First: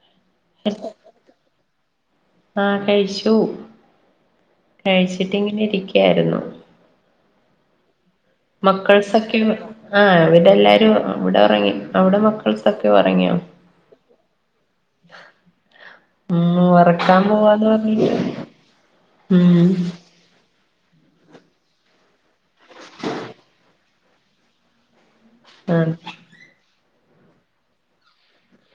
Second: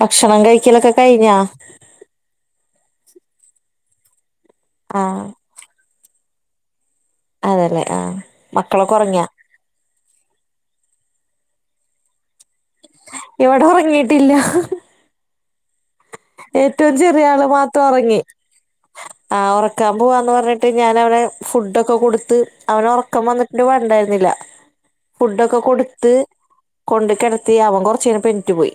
ഭക്ഷണം കഴിക്കലൊക്കെ കഴിഞ്ഞാ? ആഹ് കഴിച്ചു. ആഹ് കഴിച്ചിട്ടിങ്ങനെ ഇരിക്കായിരുന്നു അതല്ലേ ആഹ് മക്കളൊക്കെ ഒറങ്ങിയാ മക്കൾസൊക്കെ ആഹ് ഇവിടെ എല്ലാരും അവിടെ ഉറങ്ങി അവിടെ സൊക്കെ ഉറങ്ങിയാ ഇവിടെ ഒറങ്ങിയിട്ടില്ല ഏറ്റവും ചെറിയ ആള് മാത്രം ഉറങ്ങി. ആ ഉം ഉറക്കാൻ പോവാന്ന് പറഞ് ട്ട് ഞാൻ അവന് ഫുഡഒക്കെ കൊടുത്ത് അവന ഉറക്കം വന്നിട്ട് വണ്ടായിരുന്നില്ല ഫുഡൊക്കെ ആഹ് കൊടുത്ത് കൊണ്ട് കിടത്തി അവൻ കൊറച് പെന്നിറ്റു പോയി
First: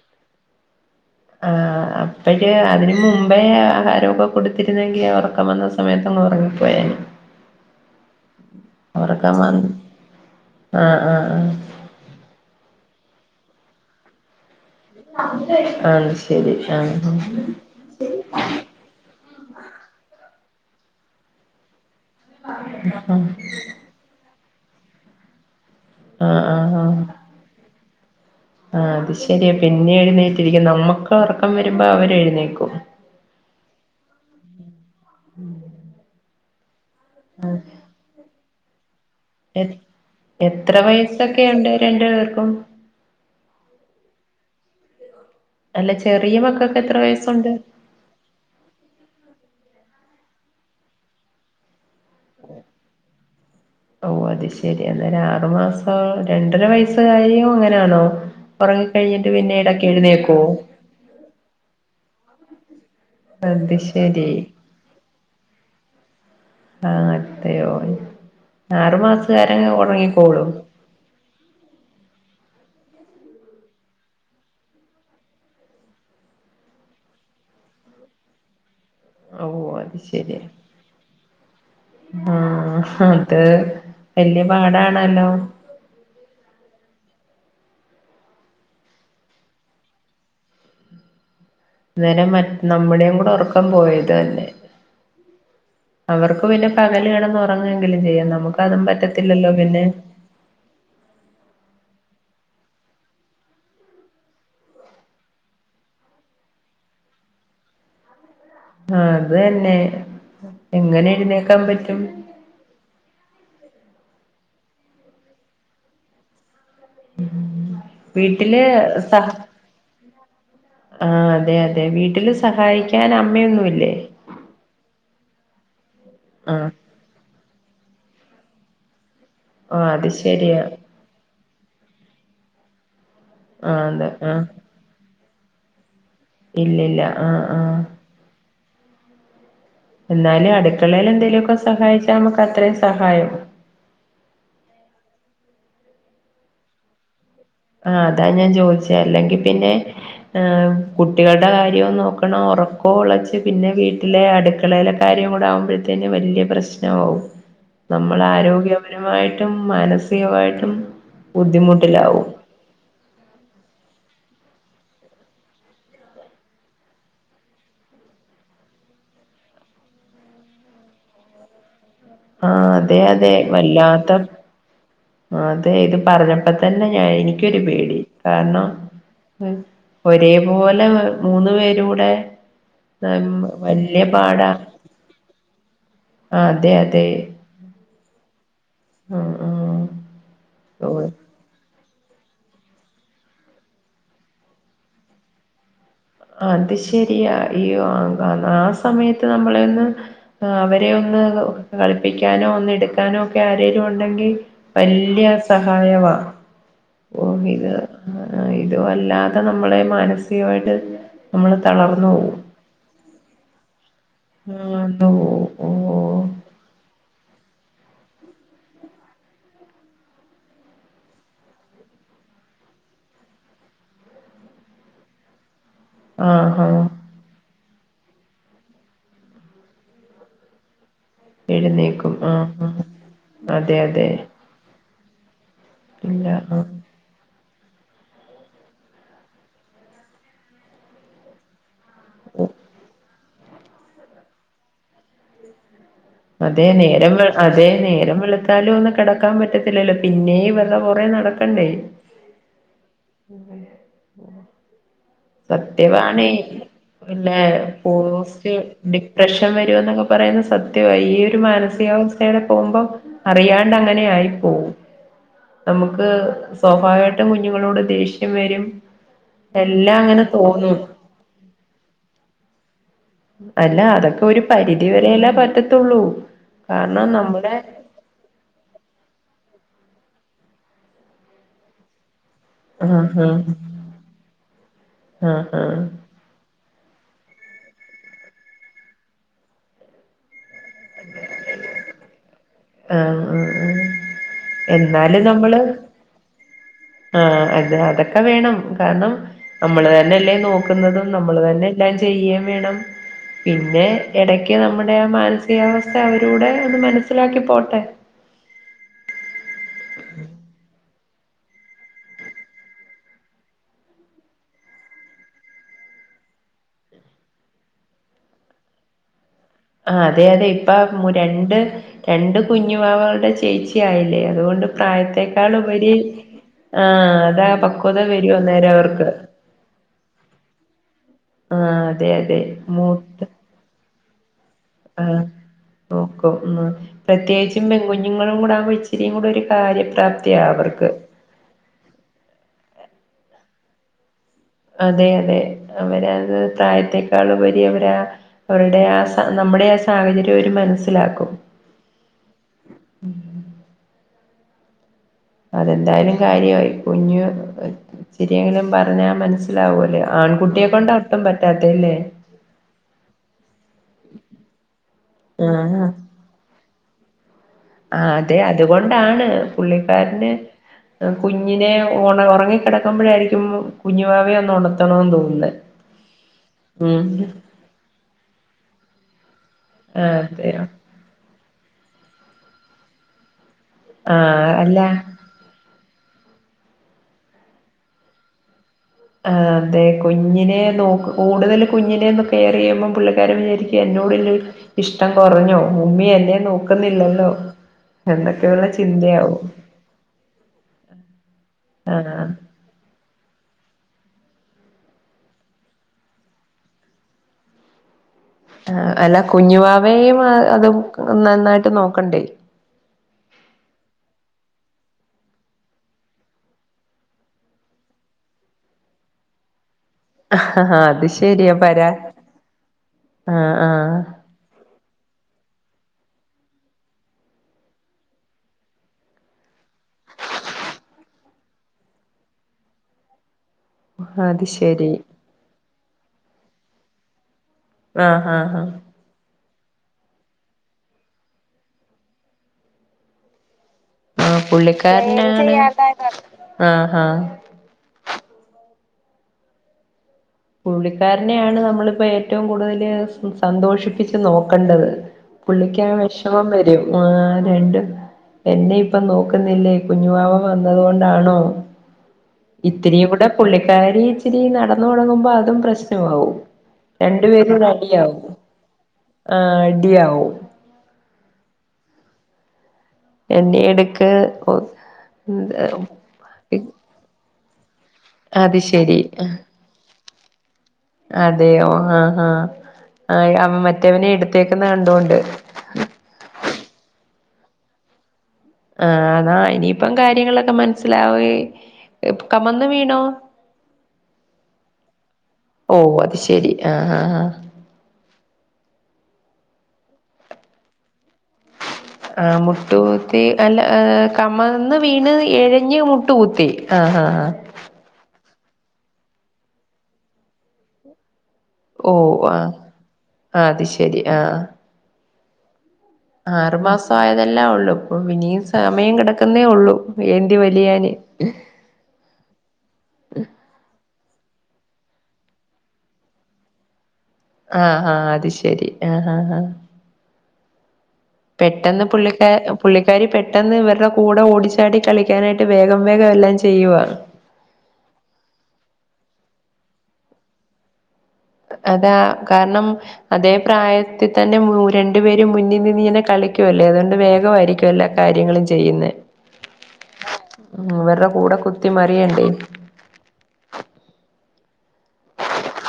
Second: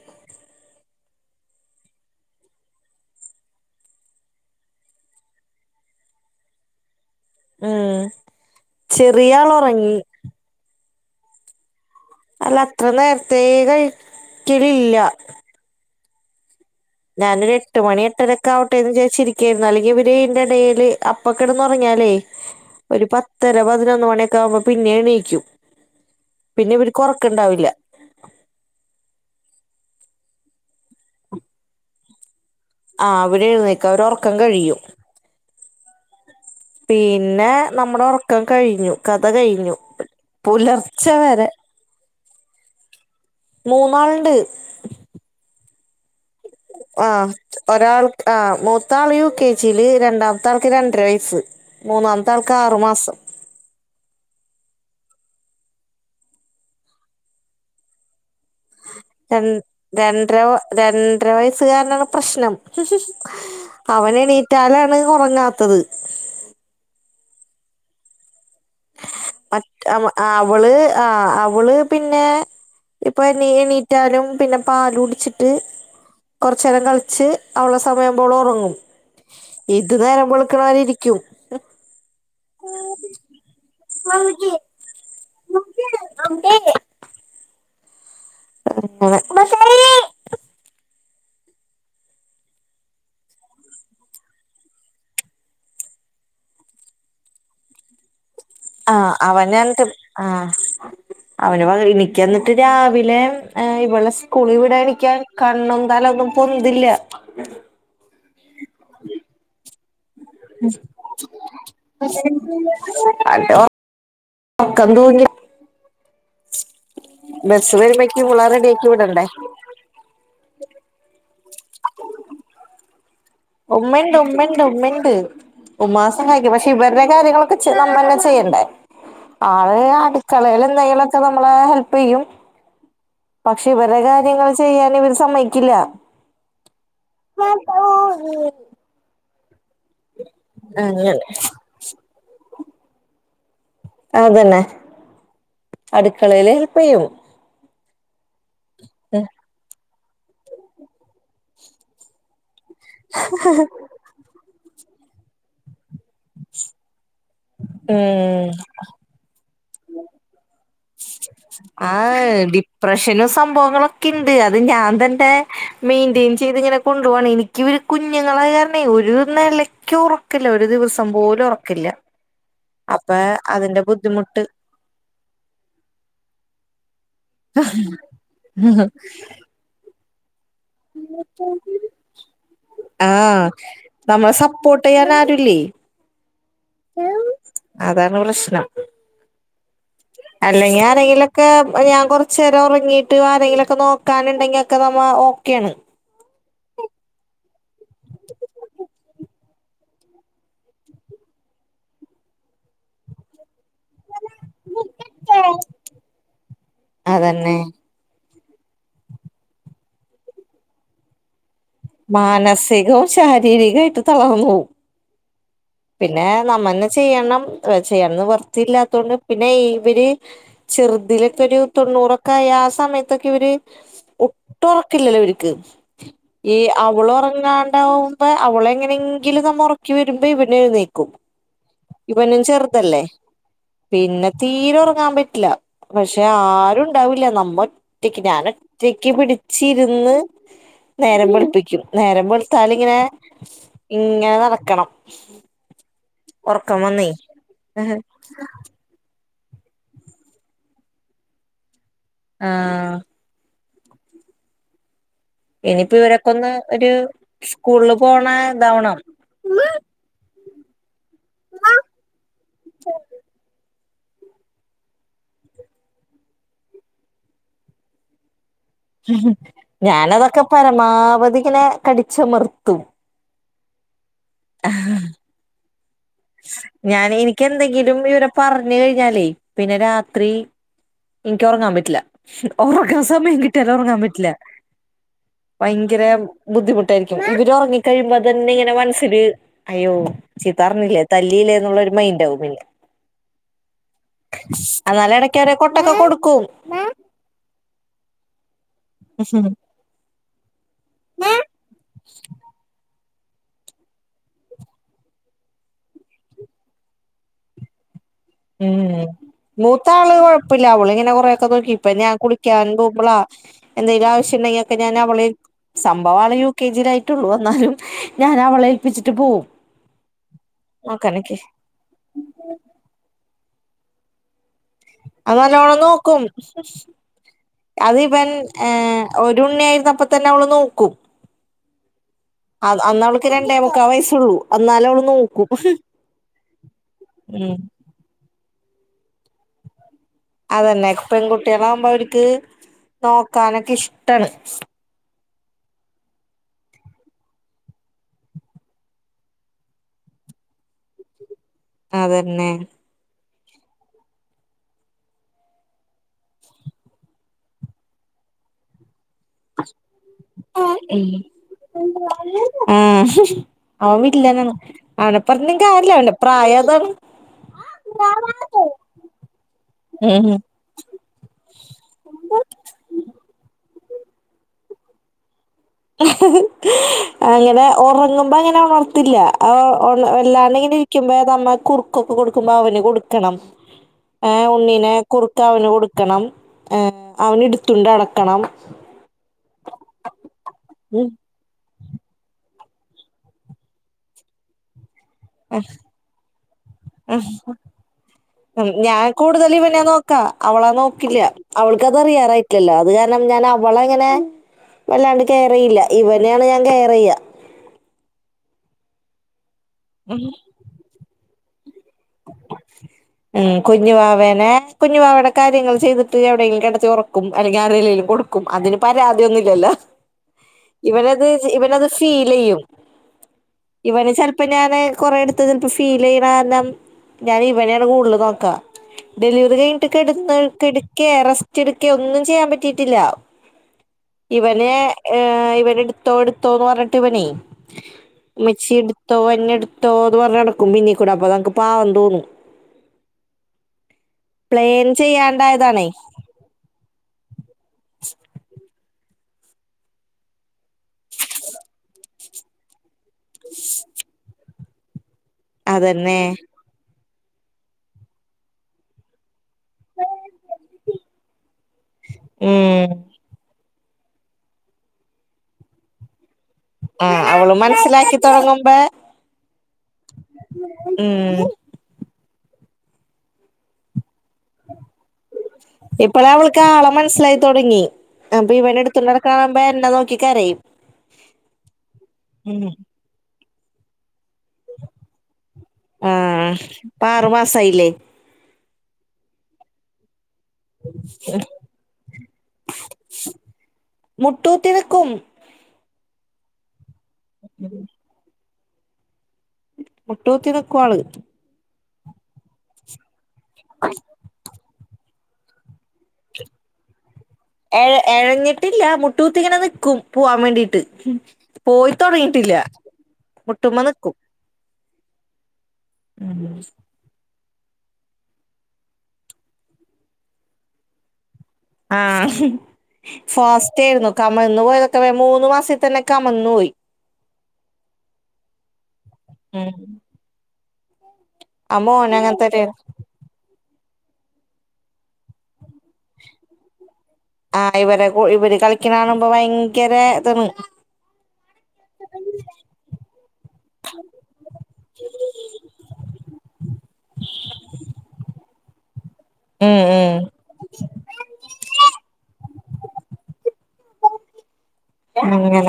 ആഹ് അപ്പോഴ് അതിന് മുമ്പേ ആഹാരമൊക്കെ കൊടുത്തിരുന്നെങ്കിൽ ഉറക്കം വന്ന സമയത്തി അങ്ങ് ഉറങ്ങിപ്പോയേനെ ഉം ചെറിയ ഒറക്കം ആള് വന്ന് ഒറങ്ങി ആഹ് ആഹ് ആഹ് അല്ല അത്ര നേരത്തേ കഴിക്കലില്ല അത് ശരി ആഹ് ഞാനൊരു എട്ട് മണി എട്ടരൊക്കെ ആവട്ടെ എന്ന് ചോദച്ചിരിക്കയായിരുന്നു അല്ലെങ്കിൽ ഇവര് ഇന്റെ ഇടയിൽ അപ്പൊക്കെടന്ന് ഒറങ്ങിയാലേ ഒരു പത്തര പതിനൊന്ന് മണിയൊക്കെ ആവുമ്പോ പിന്നെ എണീക്കും ആഹ് പിന്നെ ആഹ് ഇവര്ക് ഒറക്കണ്ടാവില്ല ആഹ് അത് ശരിയാ പിന്നെ എഴുന്നേറ്റിരിക്കും നമ്മുക്ക് ഉറക്കം വരുമ്പോ അവര് എഴുന്നേക്കും ആഹ് അവര് എഴുന്നേക്കും അവരെ ഉറക്കം കഴിയും ഉം പിന്നെ നമ്മുടെ ഉറക്കം കഴിഞ്ഞു കഥ എ കഴിഞ്ഞു പുലർച്ചെ വരെ എന്റെ വർക്കും മൂന്നാള് ണ്ട് അല്ല ചെറിയമകക്ക് ആഹ് ഒരാൾക്ക് ആഹ് മൂത്താള് യു കെ ജിയില് രണ്ടാമത്തെ ആൾക്ക് രണ്ടര വയസ്സ് മൂന്നാമത്തെ ആൾക്ക് ആറു മാസം ഓ അത് ശെരിയാ അന്നേരം ആറു മാസം രണ്ടര വയസ കാരിയും ഇങ്ങനെയാണോ ഉറങ്ങി കഴിഞ്ഞിട്ട് ര പിന്നെ ഇടൊക്കെ രണ്ടര എഴുന്നേക്കുവോ രണ്ടര വയസ്സുകാരനാണ് പ്രശ്നം അത് അവന് ശരി എണീറ്റാലാണ് ഒറങ്ങാത്തത് ആഹ് അതെയയോ ആറു മാസം മറ്റ അ അവള് ആഹ് അവള് പിന്നെ ഇപ്പൊ നീണീറ്റാലും പിന്നെ പാല് കുട്ച്ചിട്ട് കുറച്ച് നേരം കളിച്ച് അവളെ സമയുമ്പോൾ അവൾ ഉറങ്ങും ഓ ഇത് അത് നേരം ശരി വെളുക്കണാവരെഇരിക്കും ആ അത് വലിയ പാടാണല്ലോ [inaudible] [inaudible] ഇന്നരം മറ്റ് നമ്മുടെേയും കൂടെ ഉറക്കം പോയത് തന്നെ അവർക്ക് പിന്നെ പകല് കെടന്ന് ഒറങ്ങെങ്കിലും ചെയ്യാം നമുക്ക് അതും ആഹ് പറ്റത്തില്ലല്ലോ പിന്നെ അവനട്ട് ആഹ് അവന് എനിക്ക് എന്നിട്ട് രാവിലെ ഇവളെ സ്കൂളീവിടാൻ എണിക്കാൻ കണ്ണുന്താലും ഒന്നും പൊന്തില്ല ആ അത് തന്നെ എങ്ങനെ എഴുന്നേക്കാൻ പറ്റും [unintelligible] അലോ ഒർക്കംതൂങ്ങി ബെസ് വരുമ്പേക്കും പിളാര വീട്ടില് റെഡിയാക്കി വിടണ്ടേ ആ അതെ അതെ വീട്ടില് സഹായിക്ക് കൻ അമ്മയൊന്നും ഉമ്മേണ്ട് ഉമ്മേണ്ട് ഉമ്മ ഉണ്ട് ഉമ്മാംസം കഴിക്കും പക്ഷെ ആഹ് ഇവരുടെ കാര്യങ്ങളൊക്കെ നമ്മ തന്നെ ചെയ്യണ്ടേ ആള് ആഹ് അത് അടുക്കളയിൽ ശരിയാ എന്തെങ്കിലുംഒക്കെ നമ്മളെ ഹെല്പ് ചെയ്യും പക്ഷെ ആഹ് ഇവരെ അതെ ആഹ് കാര്യങ്ങൾ ചെയ്യാൻ ഇവര് സമ്മക്കില്ല ഇല്ലില്ല ആഹ് ആഹ് എന്നാലും അടുക്കളേൽ അങ്ങനെ എന്തേങ്കിലുമൊക്കെ സഹായിച്ചാൽ നമുക്ക് അത്രയും സഹായം അതന്നെ അടുക്കളേൽ ഹെൽപ്പ് ചെയ്യും ആഹ് അതാ ഞാൻ ചോദിച്ചെ അല്ലെങ്കി പിന്നെ കുട്ടികളുടെ കാര്യം നോക്കണം ഉറക്കം ഉളച്ച് പിന്നെ വീ ലെ അടുക്കളയിലെ കാര്യം കൂടെ ആകുമ്പോഴത്തേന് വലിയ പ്രശ്നമാവും നമ്മൾ ഉം ആരോഗ്യപരമായിട്ടും മാനസികമായിട്ടും ബുദ്ധിമുട്ടിലാവും പ്രശ്നോം സംഭവങ്ങളൊക്കെ ണ്ട് അത് ഞാൻ തന്നെ മെയിന്റയിൻ ചെയ്ത് ഇങ്ങനെ കൊണ്ടു പോവാണ് എനിക്ക് കുഞ്ഞുങ്ങളായ കാരണെ ഒരു നെലക്ക് ഉറക്കില്ല ഒരു ദിവസം പോലും ഉറക്കില്ല ആഹ് അതെ അപ്പൊ അതെ അതിന്റെ വല്ലാത്ത ബുദ്ധിമുട്ട് അതെ ഇത് പറഞ്ഞപ്പോ തന്നെ ഞാൻ എനിക്കൊരു പേടി കാരണം ഒരേപോലെ മൂന്ന് പേരും കൂടെ ആ വലിയ നമ്മളെ പാടാ സപ്പോർട്ട് ചെയ്യാൻ ആരുല്ലേ അതെ അതെ അതാണ് പ്രശ്നം ആ ആ അല്ലെങ്കി ഓ ആരെങ്കിലൊക്കെ ഞാൻ കൊറച്ചു നേരം ഉറങ്ങിട്ട് ആരെങ്കിലുംലൊക്കെ നോ ക്കാന് ഉണ്ടെങ്കിൽ ഒക്കെ നമ്മ ഓക്കെയാണ് അത് ശരിയാ അയ്യോ ആ സമയത്ത് നമ്മളെ ഒന്ന് ആ അവരെ ഒന്ന് കളിപ്പിക്കാനോ ഒന്ന് എടുക്കാനോ ഒക്കെ ആരെങ്കിലും ഉണ്ടെങ്കിൽ വല്യ സഹായവാണ് ഓ അതന്നെ ഇത് ഇത് വല്ലാതെ നമ്മളെ മാനസികമായിട്ട് നമ്മള് തളർന്നു പോവും. മാനസികവും ശാരീരികവുമായിട്ട് തളർന്നു പോവും ആന്ന് പോവും. പിന്നെ ഓഹ് നമ്മന്നെ ചെയ്യണം ചെയ്യണം നിവൃത്തിയില്ലാത്തൊണ്ട് പിന്നെ ഇവര് ചെറുതിലൊക്കെ ഒരു തൊണ്ണൂറൊക്കെ ആയ ആ സമയത്തൊക്കെ ഇവര് ഒട്ടും ഒറക്കമില്ലല്ലോ ഇവർക്ക് ഈ ആഹ് ആഹ് അവള് ഉറങ്ങാണ്ടാകുമ്പോ അവള് എങ്ങനെങ്കിലും ഒന്ന് ഒറക്കി വരുമ്പോ ഇവന് എഴുന്നേക്കും എഴുന്നേക്കും. ഇവനും ആഹ് ആഹ് ചെറുതല്ലേ അതെ അതെ. പിന്നെ തീരെ ഉറങ്ങാൻ പറ്റില്ല പക്ഷെ ഇല്ല ആഹ് ആരും ഉണ്ടാവില്ല നമ്മ ഒറ്റക്ക് ഞാൻ ഒറ്റക്ക് പിടിച്ച് ഇരുന്ന് നേരം വെളുപ്പിക്കും നേരം വെളുത്താലിങ്ങനെ ഇങ്ങനെ നടക്കണം അതെ ഉറക്കം വന്നേ നേരം അതെ നേരം വെളുത്താലും ഒന്ന് കിടക്കാൻ പറ്റത്തില്ലല്ലോ പിന്നെയും ഇവരുടെ പുറകേ നടക്കണ്ടേ ആഹ്. [unintelligible] [unintelligible] ഇനിയിപ്പോ സത്യവാണ്. ഇവരൊക്കെ ഒന്ന് ഒരു പിന്നെ സ്കൂളില് പോണ പോസ്റ്റ് ഇതാവണം ഡിപ്രഷൻ വരും എന്നൊക്കെ പറയുന്നത് സത്യവാ. ഈ ഒരു മാനസികാവസ്ഥെടെ പോവുമ്പം അറിയാണ്ട് അങ്ങനെ ആയപ്പോവും. നമുക്ക് സ്വാഭാവികായിട്ടും കുഞ്ഞുങ്ങളോട് ദേഷ്യം വരും. ഉംഹും. എല്ലാം അങ്ങനെ ഞാനതൊക്കെ തോന്നും പരമാവധി ഇങ്ങനെ കടിച്ചമർത്തും. അല്ലാ അതൊക്കെ ഒരു പരിധി വരെയല്ലേ പറ്റത്തൊള്ളൂ. ഞാൻ എനിക്കെന്തെങ്കി നും ഇവനെ പറഞ്ഞു കഴിഞ്ഞാലേ പിന്നെ രാത്രി എനിക്ക് ഉറങ്ങാൻ പറ്റില്ല. ആഹ് ഒറങ്ങാൻ ആഹ് സമയം കിട്ടിയാലും ഒറങ്ങാൻ പറ്റില്ല. ആഹ് ആഹ് ഭയങ്കര ബുദ്ധിമുട്ടായിരിക്കും. ഇവര് ഒറങ്ങി കഴിയുമ്പോ അതന്നെ ഇങ്ങനെ മനസ്സിൽ അയ്യോ ചീത്ത പറഞ്ഞില്ലേ തല്ലീല്ലെ എന്നുള്ളൊരു മൈൻഡാവും പിന്നെ. ആഹ് ആഹ് ആഹ്. അന്നാലും എന്നാലും എടക്കോരേ നമ്മള് കൊട്ടൊക്കെ കൊടുക്കും. ആഹ് അത് അതൊക്കെ വേണം. കാരണം നമ്മള് തന്നെയല്ലേ നോ ക്കുന്നതും നമ്മൾ തന്നെ എല്ലാം ചെയ്യേം വേണം. പിന്നെ എടക്ക് നമ്മുടെ ആ മാനസികാവസ്ഥ അവരൂടെ ഒന്ന് മനസ്സിലാക്കി പോട്ടെ. മ്മ് മൂത്താള് കൊഴപ്പില്ലാ അവളിങ്ങനെ കൊറെ ഒക്കൊന്ന് കീപ്പെയ്യും. ഞാൻ കുളിക്കാൻ പോവുമ്പളാ എന്തെലും ആവശ്യണ്ടെങ്കി ഒക്കെ ഞാൻ അവളേൽ സംഭവം അവള് യു കെ ജി യില് ആയിട്ടൊള്ളു എന്നാലും ഞാൻ അവളെ ഏൽപ്പിച്ചിട്ട് പോവും. ആഹ് അതെ അതെ. ഇപ്പം നോക്കാനൊക്കെ രണ്ട് രണ്ട് കുഞ്ഞുവാവകളുടെ ചേച്ചി ആയില്ലേ. അതുകൊണ്ട് അത് പ്രായത്തെക്കാൾ നല്ലോണം ഉപരി നോക്കും. ആഹ് അതാ പക്വത അത് ഇവൻ വരും അന്നേരം ഏഹ് അവർക്ക് ഒരുണ്ണി ആയിരുന്നപ്പ തന്നെ അവള് നോക്കും. ആഹ് അതെയതെ. അത് അന്ന് മൂത്ത അവൾക്ക് രണ്ടേ മുക്കാ വയസ്സുള്ളൂ എന്നാലും അവള് ആഹ് നോക്കും നോക്കും ന്ന്. ഉം പ്രത്യേകിച്ചും പെൺകുഞ്ഞു ങ്ങളും കൂടെ ആവുമ്പം ഇച്ചിരിയും കൂടെ ഒരു കാര്യ പ്രാപ് അതന്നെ പെൺകുട്ടികളാകുമ്പോ അവർക്ക് നോക്കാനൊക്കെ ഇഷ്ടാണ്. അതെയതെ. അവരത് പ്രായത്തേക്കാളുപരി അവരാ അവരുടെ ആ സ നമ്മുടെ ആ സാഹചര്യം അവരു മനസ്സിലാക്കും. അതന്നെ. അതെന്തായാലും കാര്യമായി കുഞ്ഞു ഇച്ചിരിയെങ്കിലും പറഞ്ഞാ മനസ്സിലാവൂലേ. ആൺകുട്ടിയെ കൊണ്ടാ ഒട്ടും പറ്റാത്തെ ല്ലേ. ആഹ്. അവൻ വില്ലനാണ് അവനെ പറഞ്ട്ടും ആഹ് കാര്യല്ല അവൻ്റെ പ്രായം അതാണ്. ആഹ് അതെ അതുകൊണ്ടാണ് പുള്ളിക്കാരന് ഉം കുഞ്ഞിനെ ഉണ ഒറങ്ങിക്കിടക്കുമ്പോഴായിരിക്കും കുഞ്ഞുവാവയെ ഒന്ന് ഒണർത്തണോന്ന് തോന്നുന്നെ. അങ്ങനെ ഒറങ്ങുമ്പോ അങ്ങനെ ഒണർത്തില്ല അവ അതെയോ അല്ലാണ്ടിങ്ങിനി ക്ക്യുമ്പോ നമ്മ കുറുക്കൊക്കെ കൊടുക്കുമ്പോ അവന് കൊടുക്കണം. ഏഹ് ആഹ് അല്ല ഉണ്ണീനെ കുറു ക്കവന് കൊടുക്കണം. ആഹ് അവന് ഇടുത്തുണ്ട് നടക്കണം. ആഹ് അതെ കുഞ്ഞിനെ നോക്ക് ഉം കൂ ടുതൽ കുഞ്ഞിനെ ഒന്ന് കെയർ ചെയ്യുമ്പം പുള്ളിക്കാരൻ വിചാരിക്ക്യാ എന്നോടില്ലേ ഇഷ്ടം കൊറഞ്ഞോ ഉമ്മി എന്നെ നോക്കുന്നില്ലല്ലോ. എന്നൊക്കെയുള്ള ഉം. ഞാൻ ചിന്തയാവും കൂടുതൽ ഇവനേ നോക്കാ അവളെ നോക്കില്ല്യ അവൾക്കത് ആഹ് അറിയാറായി ക്കെല്ലോ അത് കാരണം ഞാൻ അവളെങ്ങനെ വല്ലാണ്ട് കെയറെയ്യില്ല ഇവനെയാണ് ഞാൻ കെയറെയ്യാ. ആഹ് അല്ല കുഞ്ഞുവാവേയും അതും നന്നായിട്ട് നോക്കണ്ടേ ഉം കുഞ്ഞുവാവേനെ കുഞ്ഞു വാവേടെ കാര്യങ്ങൾ ചെയ്തിട്ട് എവിടെയെങ്കിലും കെടത്തി ഒറ ക്കും അല്ലെങ്കി ആരലേലെലും കൊടുക്കും അതിന് പരാതിയൊന്നുല്ലല്ലോ ആഹ് അത് ഇവനത് ശരിയാ ഇവനത് പരാ ഫീലെയ്യും ആഹ് ആഹ് ഇവന് ച ഇപ്പം ഞാന് കൊറേടുത്ത് ഇപ്പൊ ഫീലെയ്യുന്ന കാരണം ഞാനിവനേണ് കൂടുതല് നോക്കാ ഡെലിവറി കഴിഞ്ഞിട്ട് കെടന്ന് കെടക്കേ റെസ്റ്റെടുക്കേ ഒന്നും ചെയ്യാൻ പറ്റിയിട്ടില്ല അത് ഇവനേ ശരി ഏ ഇവനെടുത്തോ എടുത്തോന്ന് പറഞ്ഞിട്ട് ഇവനേ ആഹ് ആഹ് ആഹ് മെച്ചി എടുത്തോ എന്നെടുത്തോ എന്ന് പറഞ്ഞടക്കും പിന്നീ കൂടെ അപ്പൊക്ക് പാവന്തോന്നും ആ പുള്ളിക്കാരനാണ് [inaudible] ആഹാഹ ആഹ് പുള്ളിക്കാരനെയാണ് നമ്മളിപ്പോ ഏറ്റവും കൂടുതല് സന്തോഷിപ്പിച്ച് നോക്കണ്ടത് പുള്ളിക്കാ അതന്നെ വെഷമം വെരും ആ രണ്ട് എന്നെ ഇപ്പ നോക്കുന്നില്ലേ കുഞ്ഞുവാവ വന്നത് കൊണ്ടാണോ ഉം ഇത്തിരി കൂടെ പുള്ളിക്കാരി ഇച്ചിരി നടന്ന് തൊടങ്ങുമ്പോ അതും പ്രശ്നമാവും ആഹ് രണ്ടു അവള് പേരൂടെ മനസ്സിലാക്കി അടിയാവും തൊടങ്ങുമ്പേ ആ അടിയാവും ഉം എന്നെ എടുക്ക് ഒ [unintelligible] ഇപ്പഴാവള്ക്ക് ആളെ മനസ്സിലായി തൊടങ്ങി അപ്പൊ അത് ഇവനെ ശരി എടുത്തോണ്ട് അഹ് നടക്കണാണുമ്പോ എന്നെ നോക്കി കരയും അതെയോ ആഹ് ആഹ് ഉം ആഹ് അവൻ മറ്റവനെ എടുത്തേക്കുന്ന കണ്ടുകൊണ്ട് ആഹ് ഇപ്പാറു മാസയില്ലേ ആഹ് അതാ ഇനീപ്പം കാര്യങ്ങള് ക്ക മനസ്സിലാവേ കമന്ന് വീണോ മുട്ടൂത്തി നിക്കും ഓ അത് ശെരി ആഹ് ആഹാഹ് ഉം മുട്ടൂത്തിനിക്കു ആള് ആഹ് മുട്ടുകുത്തി അല്ല ആഹ് കമന്ന് വീണ് എഴഞ്ഞ് മുട്ട് കുത്തി ആഹ് ആഹ് എഴ എഴഞ്ഞിട്ടില്ല മുട്ടുകുത്തിങ്ങനെ നിക്കും പോവാൻ വേണ്ടീട്ട് ഓ ആഹ് പോയിത്തൊടങ്ങീട്ടില്ല ആഹ് അത് മുട്ടുമ്മ ശെരി നിക്കും ആറു മാസവായതെല്ലാ ഒള്ളു പൊ ഇനിയും സമയം കെടക്കുന്നേ ഒള്ളൂ ഏന്തി വലിയാന് ആഹ് ഹ് ഫാസ്റ്റേയിരുന്നു കമന്നു പോയതൊക്കെ വേം മൂന്നു മാസിത്തന്നെ കമന്നു പോയി ആഹ് ആഹ് അത് ശരി ആഹ് ആഹ് ഉം ആ പെട്ടെന്ന് മോന് പുള്ളിക്കാ അങ്ങൻതന്നേണ് പുള്ളി ക്കാരി പെട്ടെന്ന് ഇവരുടെ കൂടെ ഓടിച്ചാടി കളിക്കാനായിട്ട് വേഗം വേഗം എല്ലാം ചെയ്യുവ ആഹ് ഇവരെ കൂ ഇവര് കളിക്കണാണുമ്പോ ഭയങ്കര ഇതാന്ന് അതാ കാരണം അതേ പ്രായത്തി തന്നെ മൂ രണ്ടു പേരും മുന്നി നിന്ന് ഇങ്ങനെ കളിക്കുവല്ലേ അതുകൊണ്ട് വേഗമായിരിക്കുവല്ല കാര്യങ്ങളും ചെയ്യുന്നെ ഉം ഉം ഇവർടെ കൂടെ കുത്തി മറിയണ്ടേ അങ്ങനെ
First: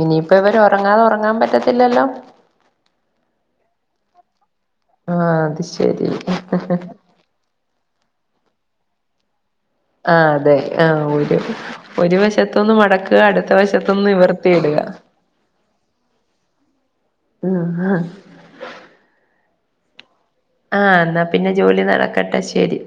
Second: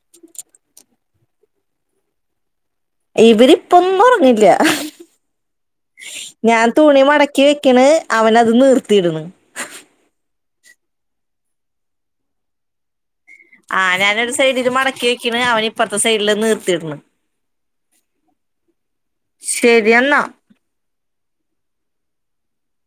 ഇനിയിപ്പോ ഇവര് ഒറങ്ങാതെ ഒറങ്ങാൻ പറ്റത്തില്ലല്ലോ ഇവരിപ്പൊന്നും ഒറങ്ങില്ല ആഹ് അത് ശരി ഞാൻ തുണി മടക്ക ക്കി വെക്കണ് അവനത് നീർത്തിയിടണ് ആഹ് അതെ ആഹ് ഒരു ഒരു വശത്തൊന്ന് മടക്കുക അടു ആഹ് ഞാനൊരു സൈഡില് മടക്കി വെക്കണ് അവൻ ഇപ്പറത്തെ സൈഡില് നീർത്തിടണ് ഉം ശരി എന്ന ആഹ് എന്നാ പിന്നെ ജോലി നടക്കട്ടെ ശരി